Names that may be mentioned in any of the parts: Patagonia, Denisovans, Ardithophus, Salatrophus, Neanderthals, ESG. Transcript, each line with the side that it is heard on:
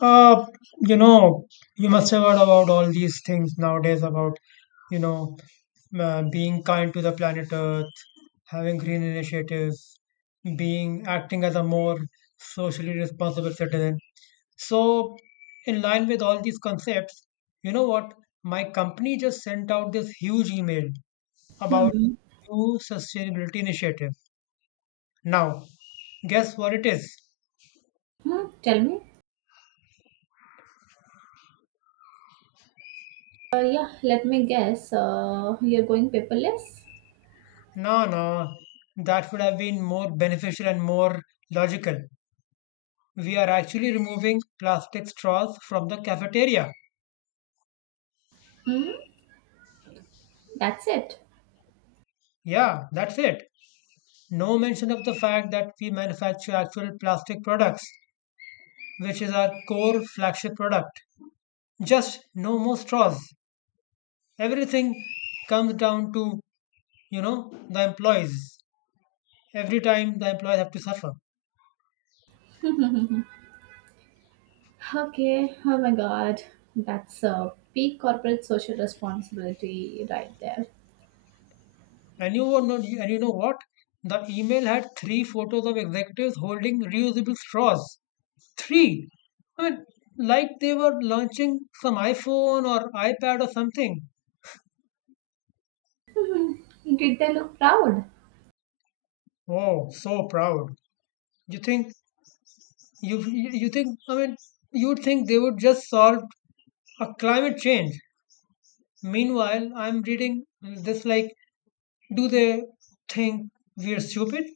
left: Uh, you know, you must have heard about all these things nowadays about, you know, being kind to the planet Earth, having green initiatives, being acting as a more socially responsible citizen. So, in line with all these concepts, you know what? My company just sent out this huge email about
right: Hmm.
left: new sustainability initiative. Now, guess what it is?
right: Tell me. Yeah, let me guess. You're going paperless?
left: No, no, that would have been more beneficial and more logical. We are actually removing plastic straws from the cafeteria.
right: Hmm? That's it.
left: Yeah, that's it. No mention of the fact that we manufacture actual plastic products, which is our core flagship product. Just no more straws. Everything comes down to, the employees. Every time the employees have to suffer.
right: Okay. Oh my god. That's a peak corporate social responsibility right there.
left: And you were not, and you know what? The email had three photos of executives holding reusable straws. Three. I mean, like they were launching some iPhone or iPad or something.
right: Hmm. Did they look proud?
left: Oh, so proud. You think you you you think I mean you'd think they would just solve a climate change. Meanwhile, I'm reading this like, do they think we're stupid?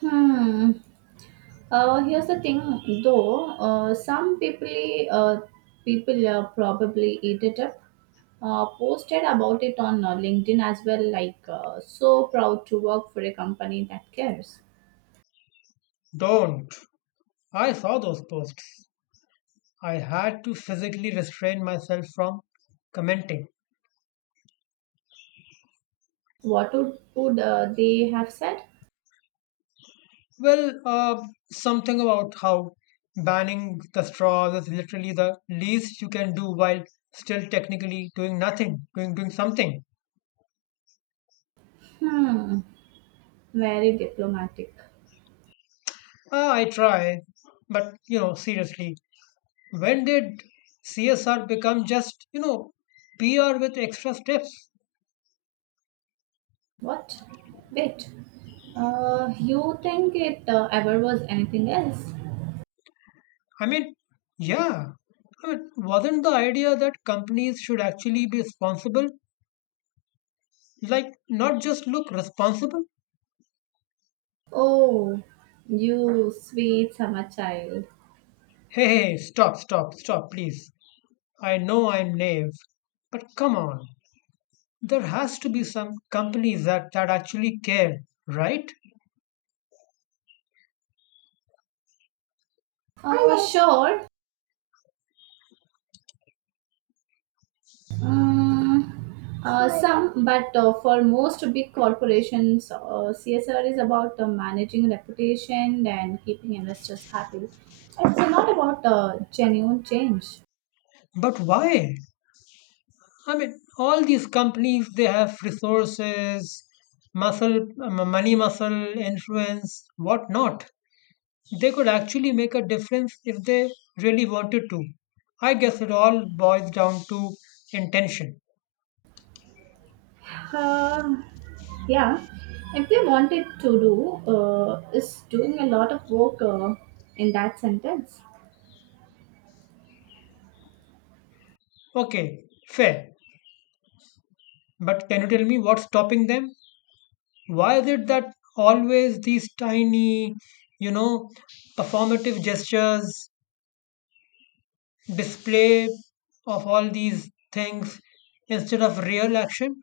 right: Hmm. Here's the thing, though. Uh, some people, uh, people uh, probably eat it up. Posted about it on LinkedIn as well. Like, so proud to work for a company that cares.
left: Don't. I saw those posts. I had to physically restrain myself from commenting.
right: What would they have said?
left: Well, something about how banning the straws is literally the least you can do while still technically doing nothing, doing something.
right: Hmm, Very diplomatic.
left: Ah, I try, but you know, seriously, when did CSR become just PR with extra steps?
right: What? Wait, you think it ever was anything else?
left: I mean, yeah, I mean, wasn't the idea that companies should actually be responsible? Like, not just look responsible.
right: Oh, you sweet summer child.
left: Hey, hey, hey, stop, stop, stop, please. I know I'm naive, but come on. There has to be some companies that actually care, right?
right: Oh, sure. Mm, some, but for most big corporations, CSR is about managing reputation and keeping investors happy. It's not about genuine change.
left: But why? I mean, all these companies, they have resources, muscle, money, muscle, influence, whatnot. They could actually make a difference if they really wanted to. I guess it all boils down to intention.
right: Um, yeah, if they wanted to do, is doing a lot of work in that sentence.
left: Okay, fair. But can you tell me what's stopping them? Why is it that always these tiny, you know, performative gestures, display of all these things instead of real action?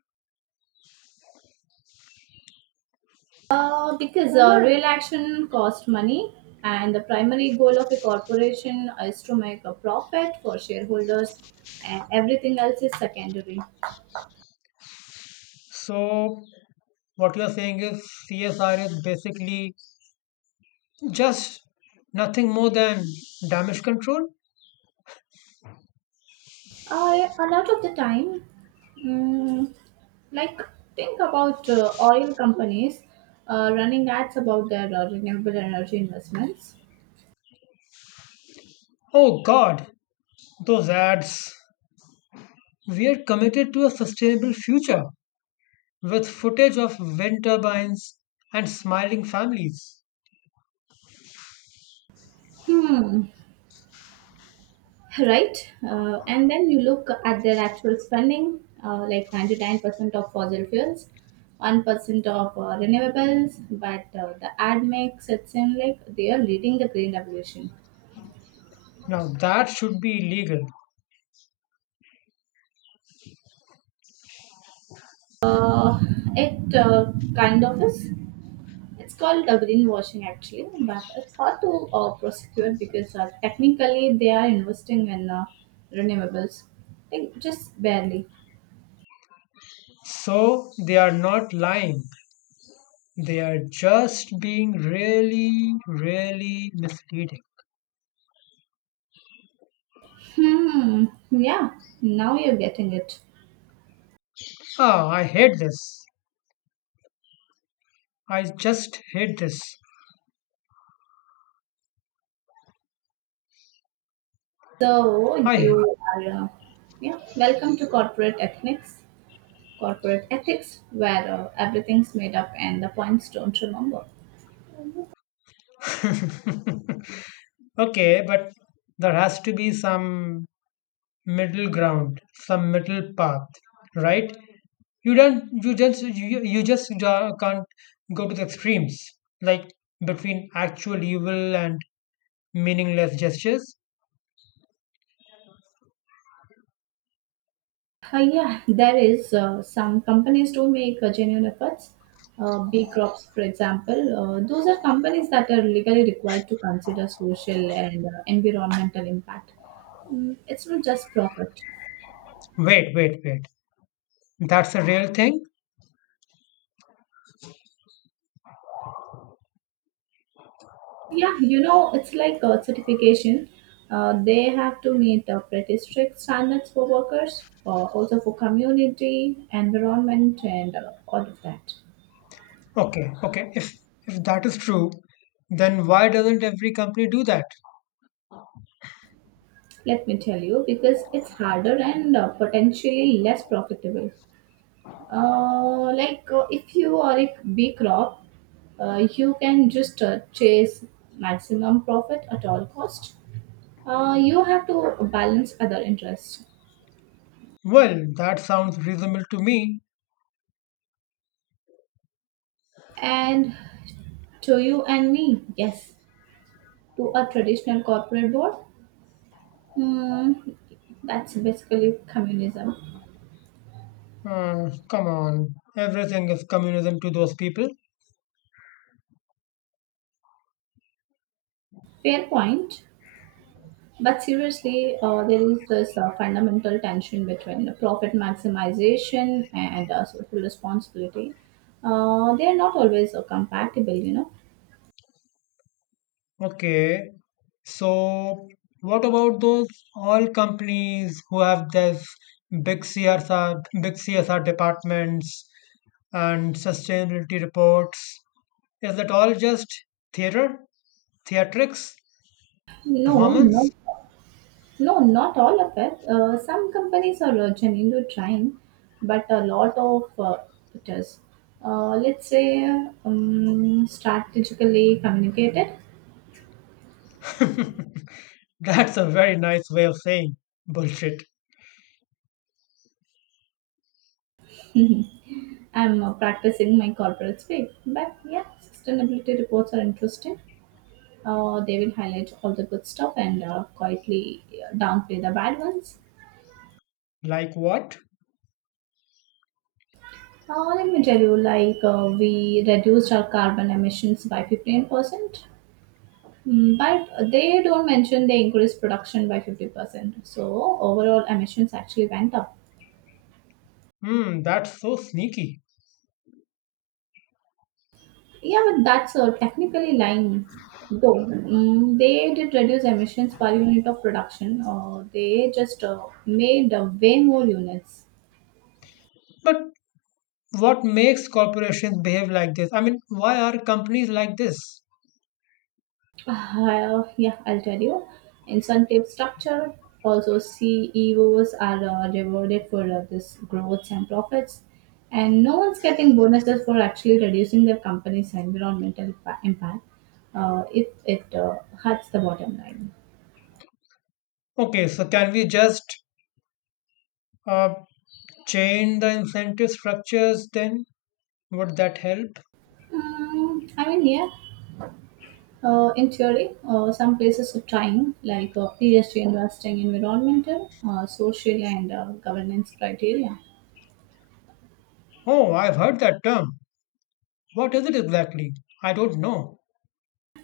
right: Because real action costs money, and the primary goal of a corporation is to make a profit for shareholders, and everything else is secondary.
left: So, what you're saying is CSR is basically just nothing more than damage control?
right: I, a lot of the time, mm, like think about oil companies running ads about their renewable energy investments.
left: Oh god, those ads. We are committed to a sustainable future with footage of wind turbines and smiling families.
right: Hmm. Right. And then you look at their actual spending, like 99% of fossil fuels, 1% of renewables, but the ad makes it seem like they are leading the green revolution.
left: Now that should be illegal.
right: Uh, it kind of is. It's called greenwashing actually, but it's hard to prosecute because technically they are investing in renewables, like just barely.
left: So they are not lying. They are just being really, really misleading.
right: Hmm. Yeah. Now you're getting it.
left: Ah, I hate this. I just hate this.
right: So
left: I
right: you are, uh, yeah, welcome to corporate ethics. Corporate ethics, where everything's made up and the points don't remember.
left: Okay, but there has to be some middle ground, some middle path, right? You don't, you just, you just can't go to the extremes, like between actual evil and meaningless gestures.
right: Yeah, there is some companies do make genuine efforts. B crops, for example, those are companies that are legally required to consider social and environmental impact. It's not just profit.
left: Wait, wait, wait. That's a real thing?
right: Yeah, it's like a certification. They have to meet pretty strict standards for workers, also for community, environment, and all of that.
left: Okay, okay. If that is true, then why doesn't every company do that?
right: Let me tell you, because it's harder and potentially less profitable. Like if you are a B crop, you can just chase maximum profit at all cost. You have to balance other interests.
left: Well, that sounds reasonable to me.
right: And to you and me, yes, to a traditional corporate board. Hmm, that's basically communism.
left: Come on, everything is communism to those people.
right: Fair point. But seriously, there is this fundamental tension between profit maximization and social responsibility. They are not always compatible.
left: Okay, so what about those all companies who have this big CSR, big CSR departments and sustainability reports? Is that all just theater, theatrics,
right: No, no,
left: performance?
right: no, not all of it. Some companies are genuinely trying, but a lot of it is. Let's say strategically communicated.
left: That's a very nice way of saying bullshit.
right: I'm practicing my corporate speak, but yeah, sustainability reports are interesting. They will highlight all the good stuff and quietly downplay the bad ones.
left: Like what?
right: Let me tell you, like we reduced our carbon emissions by 15%, but they don't mention they increased production by 50%. So overall emissions actually went up.
left: Hmm, that's so sneaky.
right: Yeah, but that's technically lying. Though they did reduce emissions per unit of production, they just made way more units.
left: But what makes corporations behave like this? I mean, why are companies like this?
right: Yeah, I'll tell you. Incentive structure. Also, CEOs are rewarded for this growth and profits, and no one's getting bonuses for actually reducing their company's environmental impact. If it hurts the bottom line.
left: Okay, so can we just uh, change the incentive structures then? Would that help?
right: I mean, yeah, in theory, some places are trying, like ESG investing, environmental, social, and governance criteria.
left: Oh, I've heard that term. What is it exactly? I don't know.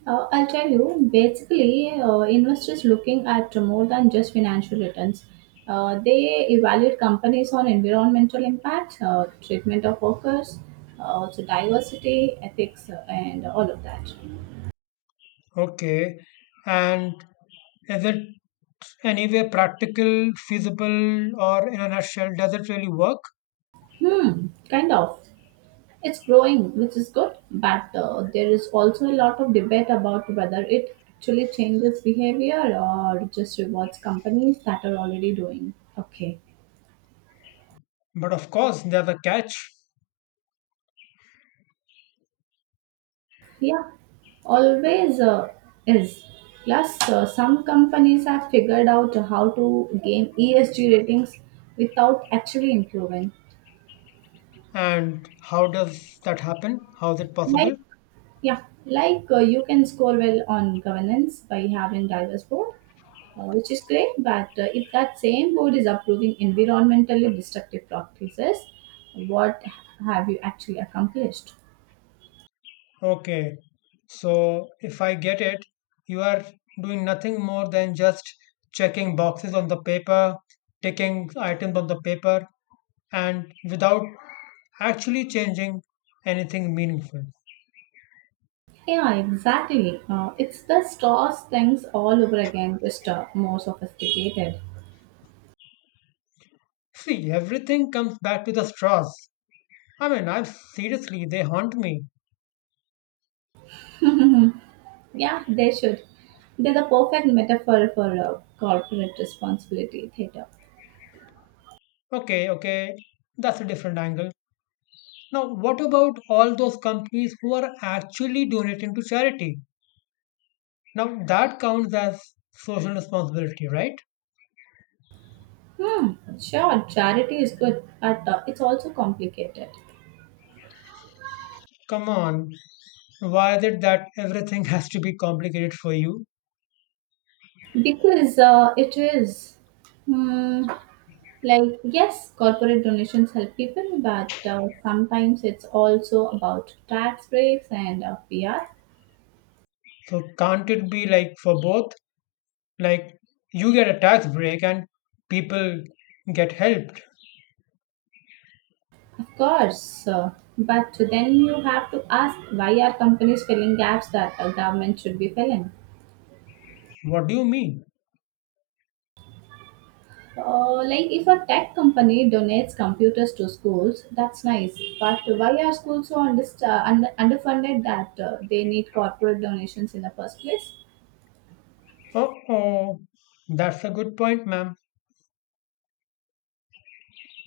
right: I'll tell you, basically, investors looking at more than just financial returns. They evaluate companies on environmental impact, treatment of workers, also diversity, ethics, and all of that.
left: Okay, and is it anyway practical, feasible, or in a nutshell, does it really work?
right: Kind of. It's growing, which is good, but there is also a lot of debate about whether it actually changes behavior or just rewards companies that are already doing okay.
left: But of course, they have a catch.
right: Yeah, always is. Plus, some companies have figured out how to gain ESG ratings without actually improving.
left: And how does that happen? How is it
right: Like
left: possible?
right: Yeah, like you can score well on governance by having diverse board, which is great. But if that same board is approving environmentally destructive practices, what have you actually accomplished?
left: Okay, so if I get it, you are doing nothing more than just checking boxes on the paper, ticking items on the paper, and without actually changing anything meaningful.
right: Yeah, exactly. It's the stars things all over again, just more sophisticated.
left: See, everything comes back to the straws. I mean, I'm seriously, they haunt me.
right: Yeah, they should. They're the perfect metaphor for corporate responsibility theater.
left: Okay, okay, that's a different angle. Now, what about all those companies who are actually donating to charity? Now, that counts as social responsibility, right?
right: Hmm, sure, charity is good, but it's also complicated.
left: Come on, why is it that everything has to be complicated for you?
right: Because it is. Mm, like, yes, corporate donations help people, but sometimes it's also about tax breaks and PR.
left: So, can't it be like for both? Like, you get a tax break and people get helped.
right: Of course. But then you have to ask why are companies filling gaps that a government should be filling?
left: What do you mean?
right: Like if a tech company donates computers to schools, that's nice. But why are schools so underfunded that they need corporate donations in the first place?
left: Oh, oh, that's a good point, ma'am.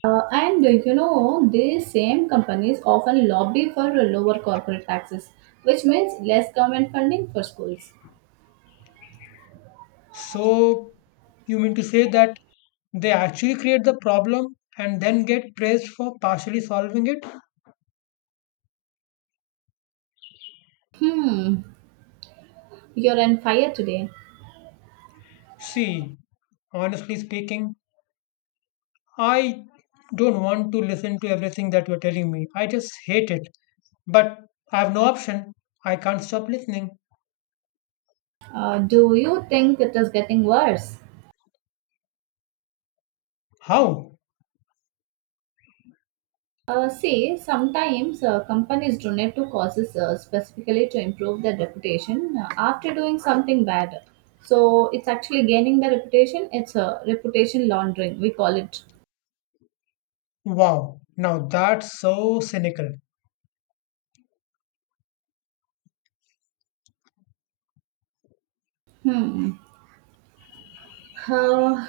right: And these same companies often lobby for lower corporate taxes, which means less government funding for schools.
left: So you mean to say that they actually create the problem and then get praised for partially solving it?
right: Hmm, you're on fire today.
left: See, honestly speaking, I don't want to listen to everything that you're telling me. I just hate it. But I have no option. I can't stop listening.
right: Do you think it is getting worse?
left: How?
right: See, sometimes companies donate to causes specifically to improve their reputation after doing something bad. So it's actually gaining the reputation. It's a reputation laundering, we call it.
left: Wow. Now that's so cynical.
right: Hmm. Uh,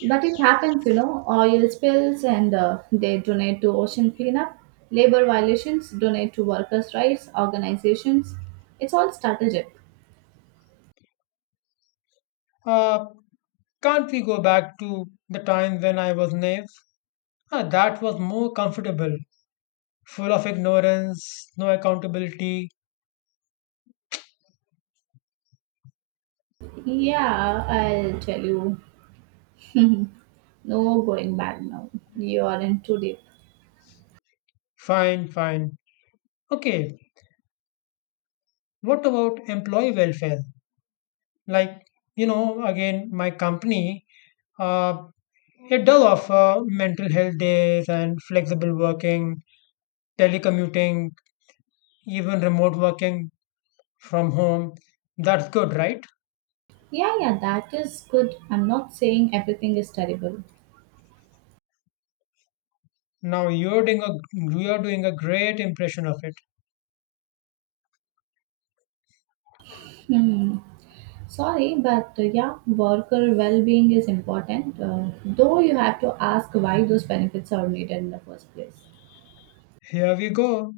right: But it happens, oil spills and they donate to ocean cleanup, labor violations donate to workers' rights organizations. It's all strategic.
left: Uh, can't we go back to the time when I was naive? Ah, that was more comfortable, full of ignorance, no accountability.
right: Yeah, I'll tell you. No going back now. You are in too deep.
left: Fine, fine. Okay, what about employee welfare? Like, you know, again, my company, uh, it does offer mental health days and flexible working, telecommuting, even remote working from home. That's good, right?
right: Yeah, yeah, that is good. I'm not saying everything is terrible.
left: Now you're doing a you are doing a great impression of it.
right: Hmm. Sorry, but yeah, worker well being is important, though you have to ask why those benefits are needed in the first place.
left: Here we go.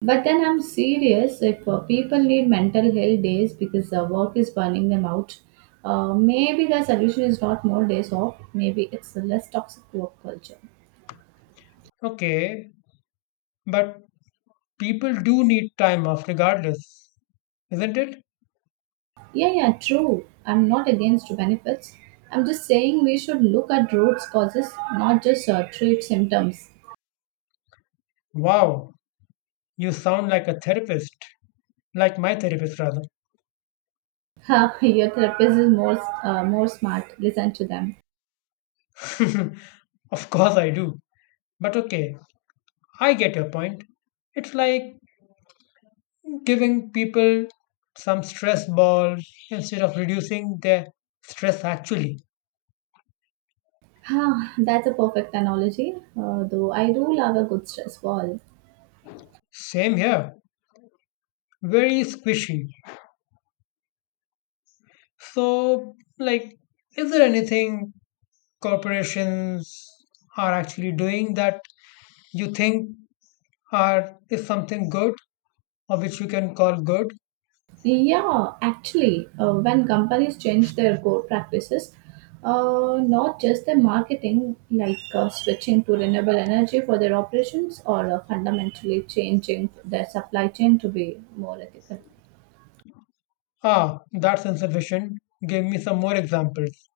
right: But then I'm serious. If people need mental health days because the work is burning them out, maybe the solution is not more days off. Maybe it's a less toxic work culture.
left: Okay, but people do need time off regardless, isn't it?
right: Yeah, yeah, true. I'm not against benefits. I'm just saying we should look at root causes, not just treat symptoms.
left: Wow, you sound like a therapist, like my therapist, rather.
right: Ha, your therapist is more smart. Listen to them.
left: Of course, I do. But okay, I get your point. It's like giving people some stress balls instead of reducing their stress, actually.
right: Ah, that's a perfect analogy. Though I do love a good stress ball.
left: Same here, very squishy. So, like, is there anything corporations are actually doing that you think are is something good or which you can call good?
right: Yeah, actually, when companies change their core practices, not just their marketing, like switching to renewable energy for their operations, or fundamentally changing their supply chain to be more ethical.
left: Ah, that's insufficient. Give me some more examples.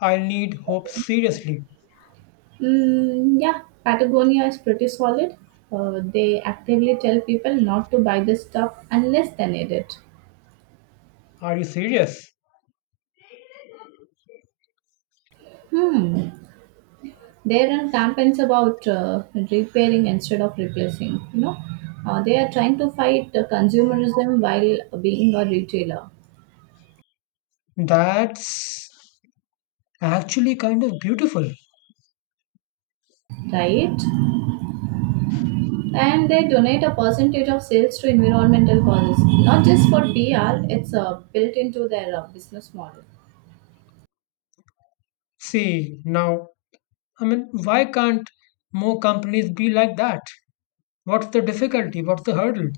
left: I need hope seriously.
right: Yeah, Patagonia is pretty solid. They actively tell people not to buy this stuff unless they need it.
left: Are you serious?
right: Hmm, There are campaigns about repairing instead of replacing. They are trying to fight consumerism while being a retailer,
left: That's actually kind of beautiful.
right: right? And they donate a percentage of sales to environmental causes, not just for PR. It's built into their business model.
left: See, now, I mean, why can't more companies be like that? What's the difficulty? What's the hurdle?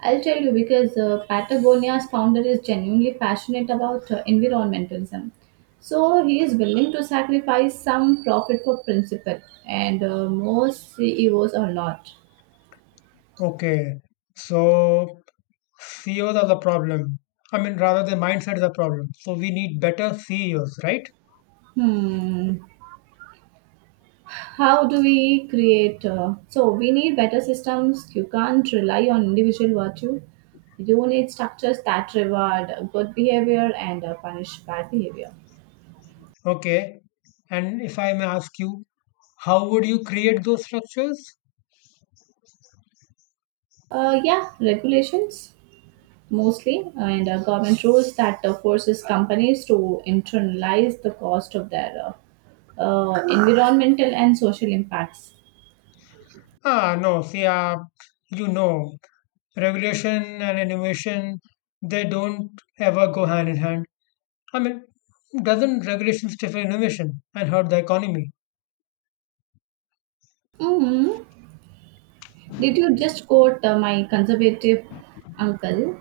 right: I'll tell you because Patagonia's founder is genuinely passionate about environmentalism. So he is willing to sacrifice some profit for principle, and most CEOs are not.
left: Okay, so CEOs are the problem. I mean, rather, the mindset is the problem. So we need better CEOs, right?
right: Hmm. How do we create? So we need better systems. You can't rely on individual virtue. You need structures that reward good behavior and punish bad behavior.
left: Okay, and if I may ask you, how would you create those structures?
right: Yeah, regulations mostly, and government rules that forces companies to internalize the cost of their environmental and social impacts.
left: Ah, no, see, you know, regulation and innovation, they don't ever go hand in hand. I mean, doesn't regulation stifle innovation and hurt the economy?
right: hmm Did you just quote my conservative uncle?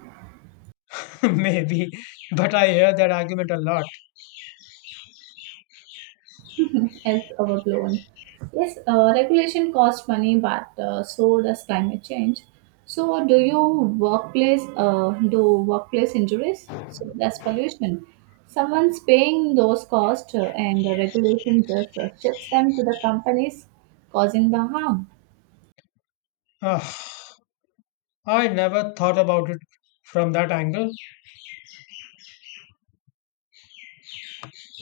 left: Maybe, but I hear that argument a lot.
right: As overblown. Yes, regulation costs money, but so does climate change. So, do workplace injuries? So that's pollution. Someone's paying those costs, and the regulation just shifts them to the companies causing the harm.
left: Ah, I never thought about it from that angle.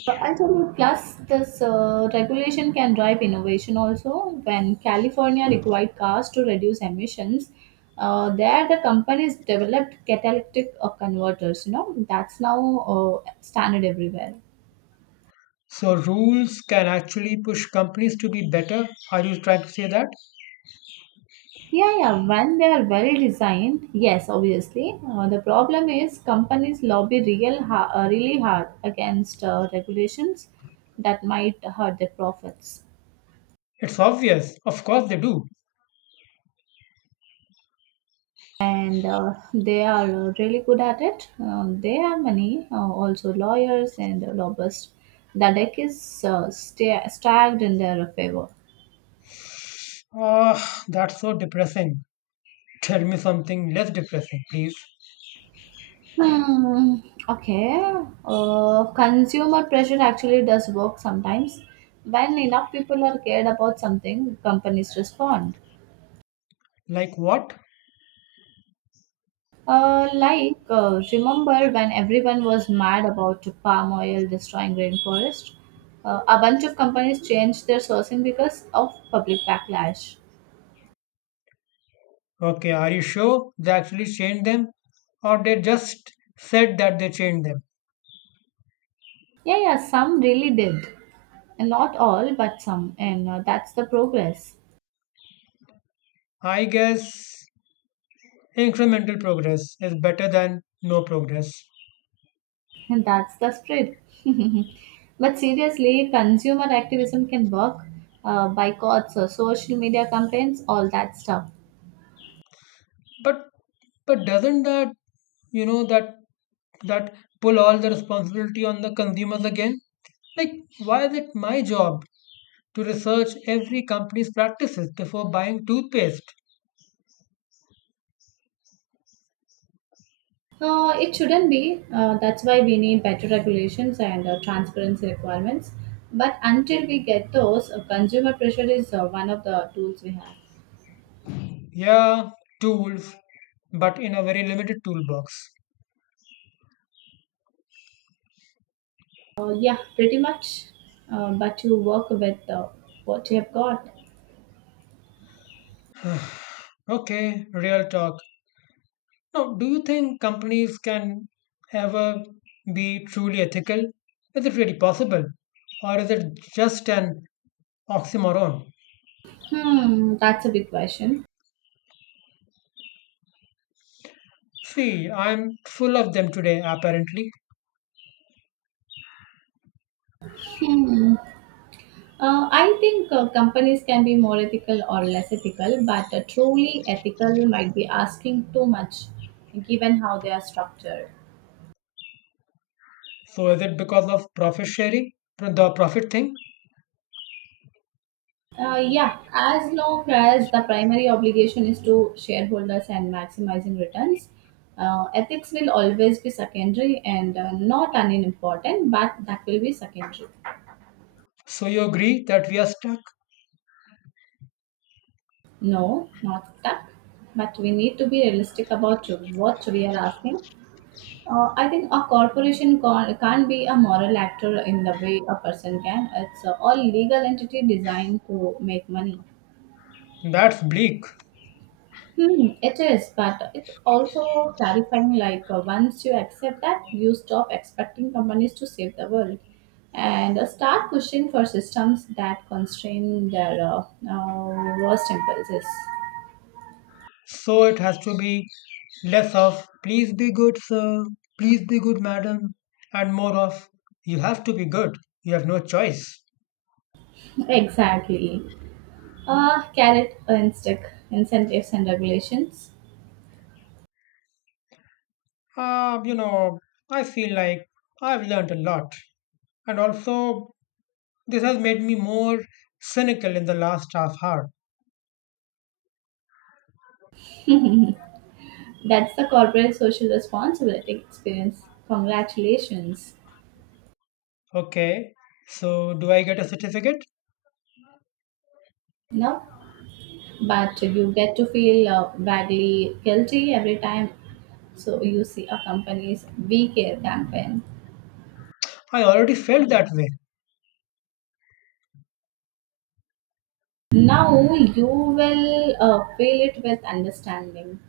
right: I told plus this regulation can drive innovation also. When California required cars to reduce emissions, there the companies developed catalytic converters. You know that's now standard everywhere.
left: So, rules can actually push companies to be better. Are you trying to say that?
right: Yeah, yeah. When they are well designed, yes, obviously. The problem is companies lobby really hard against regulations that might hurt their profits.
left: It's obvious. Of course, they do.
right: And they are really good at it. They are many, also lawyers and lobbyists. The deck is stacked in their favor.
left: Ah, that's so depressing. Tell me something less depressing, please.
right: Hmm. Okay. Consumer pressure actually does work sometimes. When enough people are cared about something, companies respond.
left: Like what?
right: Like, remember when everyone was mad about palm oil destroying rainforest? A bunch of companies changed their sourcing because of public backlash.
left: Okay, are you sure they actually changed them? Or they just said that they changed them?
right: Yeah, yeah, some really did. And not all, but some. And that's the progress.
left: I guess incremental progress is better than no progress.
right: And that's the spread. But seriously, consumer activism can work, boycotts, social media campaigns, all that stuff.
left: But but doesn't that you know that that pull all the responsibility on the consumers again? Like why is it my job to research every company's practices before buying toothpaste?
right: It shouldn't be. That's why we need better regulations and transparency requirements. But until we get those, consumer pressure is one of the tools we have.
left: Yeah, tools, but in a very limited toolbox.
right: Yeah, pretty much. But you work with what you have got.
left: Okay, real talk. Now, do you think companies can ever be truly ethical? Is it really possible? Or is it just an oxymoron?
right: That's a big question.
left: See, I'm full of them today, apparently.
right: Hmm. I think companies can be more ethical or less ethical, but truly ethical might be asking too much given how they are structured.
left: So, is it because of profit sharing? The profit thing?
right: Yeah, as long as the primary obligation is to shareholders and maximizing returns, ethics will always be secondary and not unimportant, but that will be secondary.
left: So, you agree that we are stuck?
right: No, not stuck, but we need to be realistic about what we are asking. I think a corporation can't be a moral actor in the way a person can. It's all legal entity designed to make money.
left: That's bleak.
right: It is, but it's also clarifying like once you accept that, you stop expecting companies to save the world and start pushing for systems that constrain their worst impulses.
left: So, it has to be less of, please be good, sir, please be good, madam, and more of, you have to be good. You have no choice.
right: Exactly. Carrot and stick incentives and regulations.
left: Uh, you know, I feel like I've learned a lot. And also, this has made me more cynical in the last half hour.
right: That's the corporate social responsibility experience. Congratulations.
left: Okay, so do I get a certificate?
right: Now, but you get to feel vaguely guilty every time so you see a company's We Care campaign.
left: I already felt that way.
right: Now you will feel it with understanding.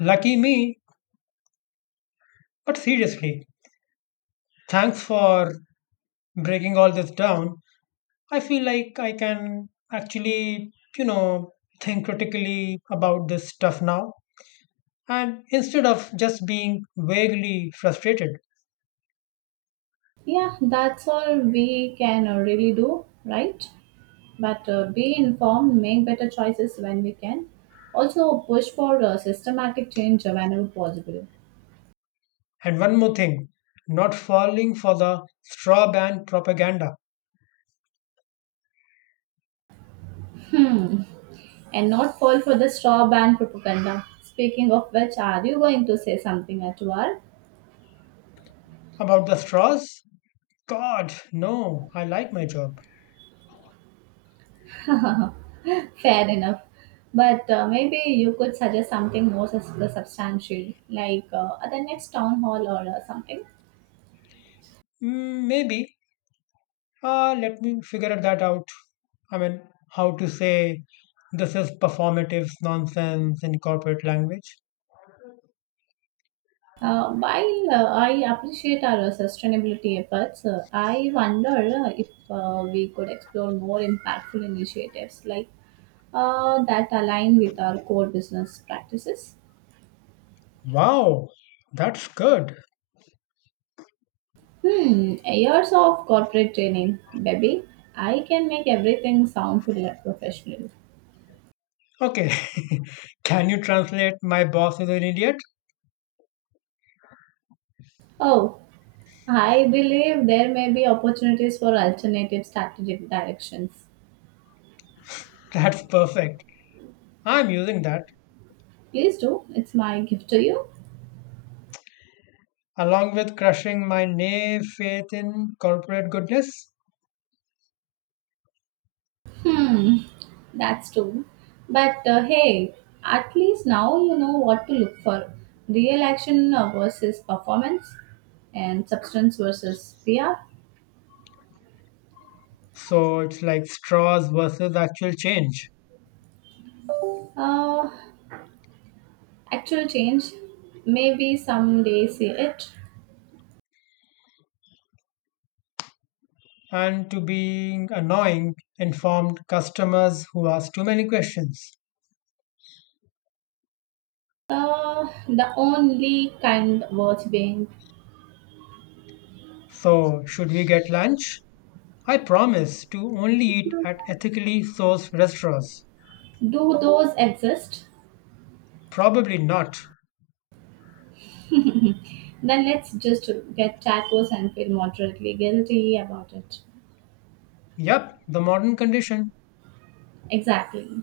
left: Lucky me. But seriously, thanks for breaking all this down. I feel like I can actually, you know, think critically about this stuff now. And instead of just being vaguely frustrated.
right: Yeah, that's all we can really do, right? But be informed, make better choices when we can. Also, push for systematic change whenever possible
left: And one more thing, not falling for the straw ban propaganda
right: and not fall for the straw band propaganda. Speaking of which, are you going to say something at all?
left: about the straws. God, no, I like my job.
right: Fair enough. But maybe you could suggest something more substantial, like at the next town hall or something.
left: Mm, maybe. Let me figure that out. I mean, how to say this is performative nonsense in corporate language.
right: While I appreciate our sustainability efforts, I wonder if we could explore more impactful initiatives like that align with our core business practices.
left: Wow, that's good.
right: Years of corporate training, baby. I can make everything sound professional.
left: Okay, can you translate my boss is an idiot?
right: Oh, I believe there may be opportunities for alternative strategic directions.
left: That's perfect. I'm using that
right: Please do. It's my gift to you.
left: along with crushing my naive faith in corporate goodness.
right: Hmm, that's true. But hey, at least now you know what to look for real action versus performance, and substance versus PR.
left: So it's like straws versus actual change.
right: Uh, Actual change. Maybe someday see it.
left: And to being annoying, informed customers who ask too many questions.
right: The only kind worth being.
left: So, should we get lunch? I promise to only eat at ethically sourced restaurants.
right: Do those exist?
left: Probably not.
right: Then let's just get tacos and feel moderately guilty about it.
left: Yep, the modern condition.
right: Exactly.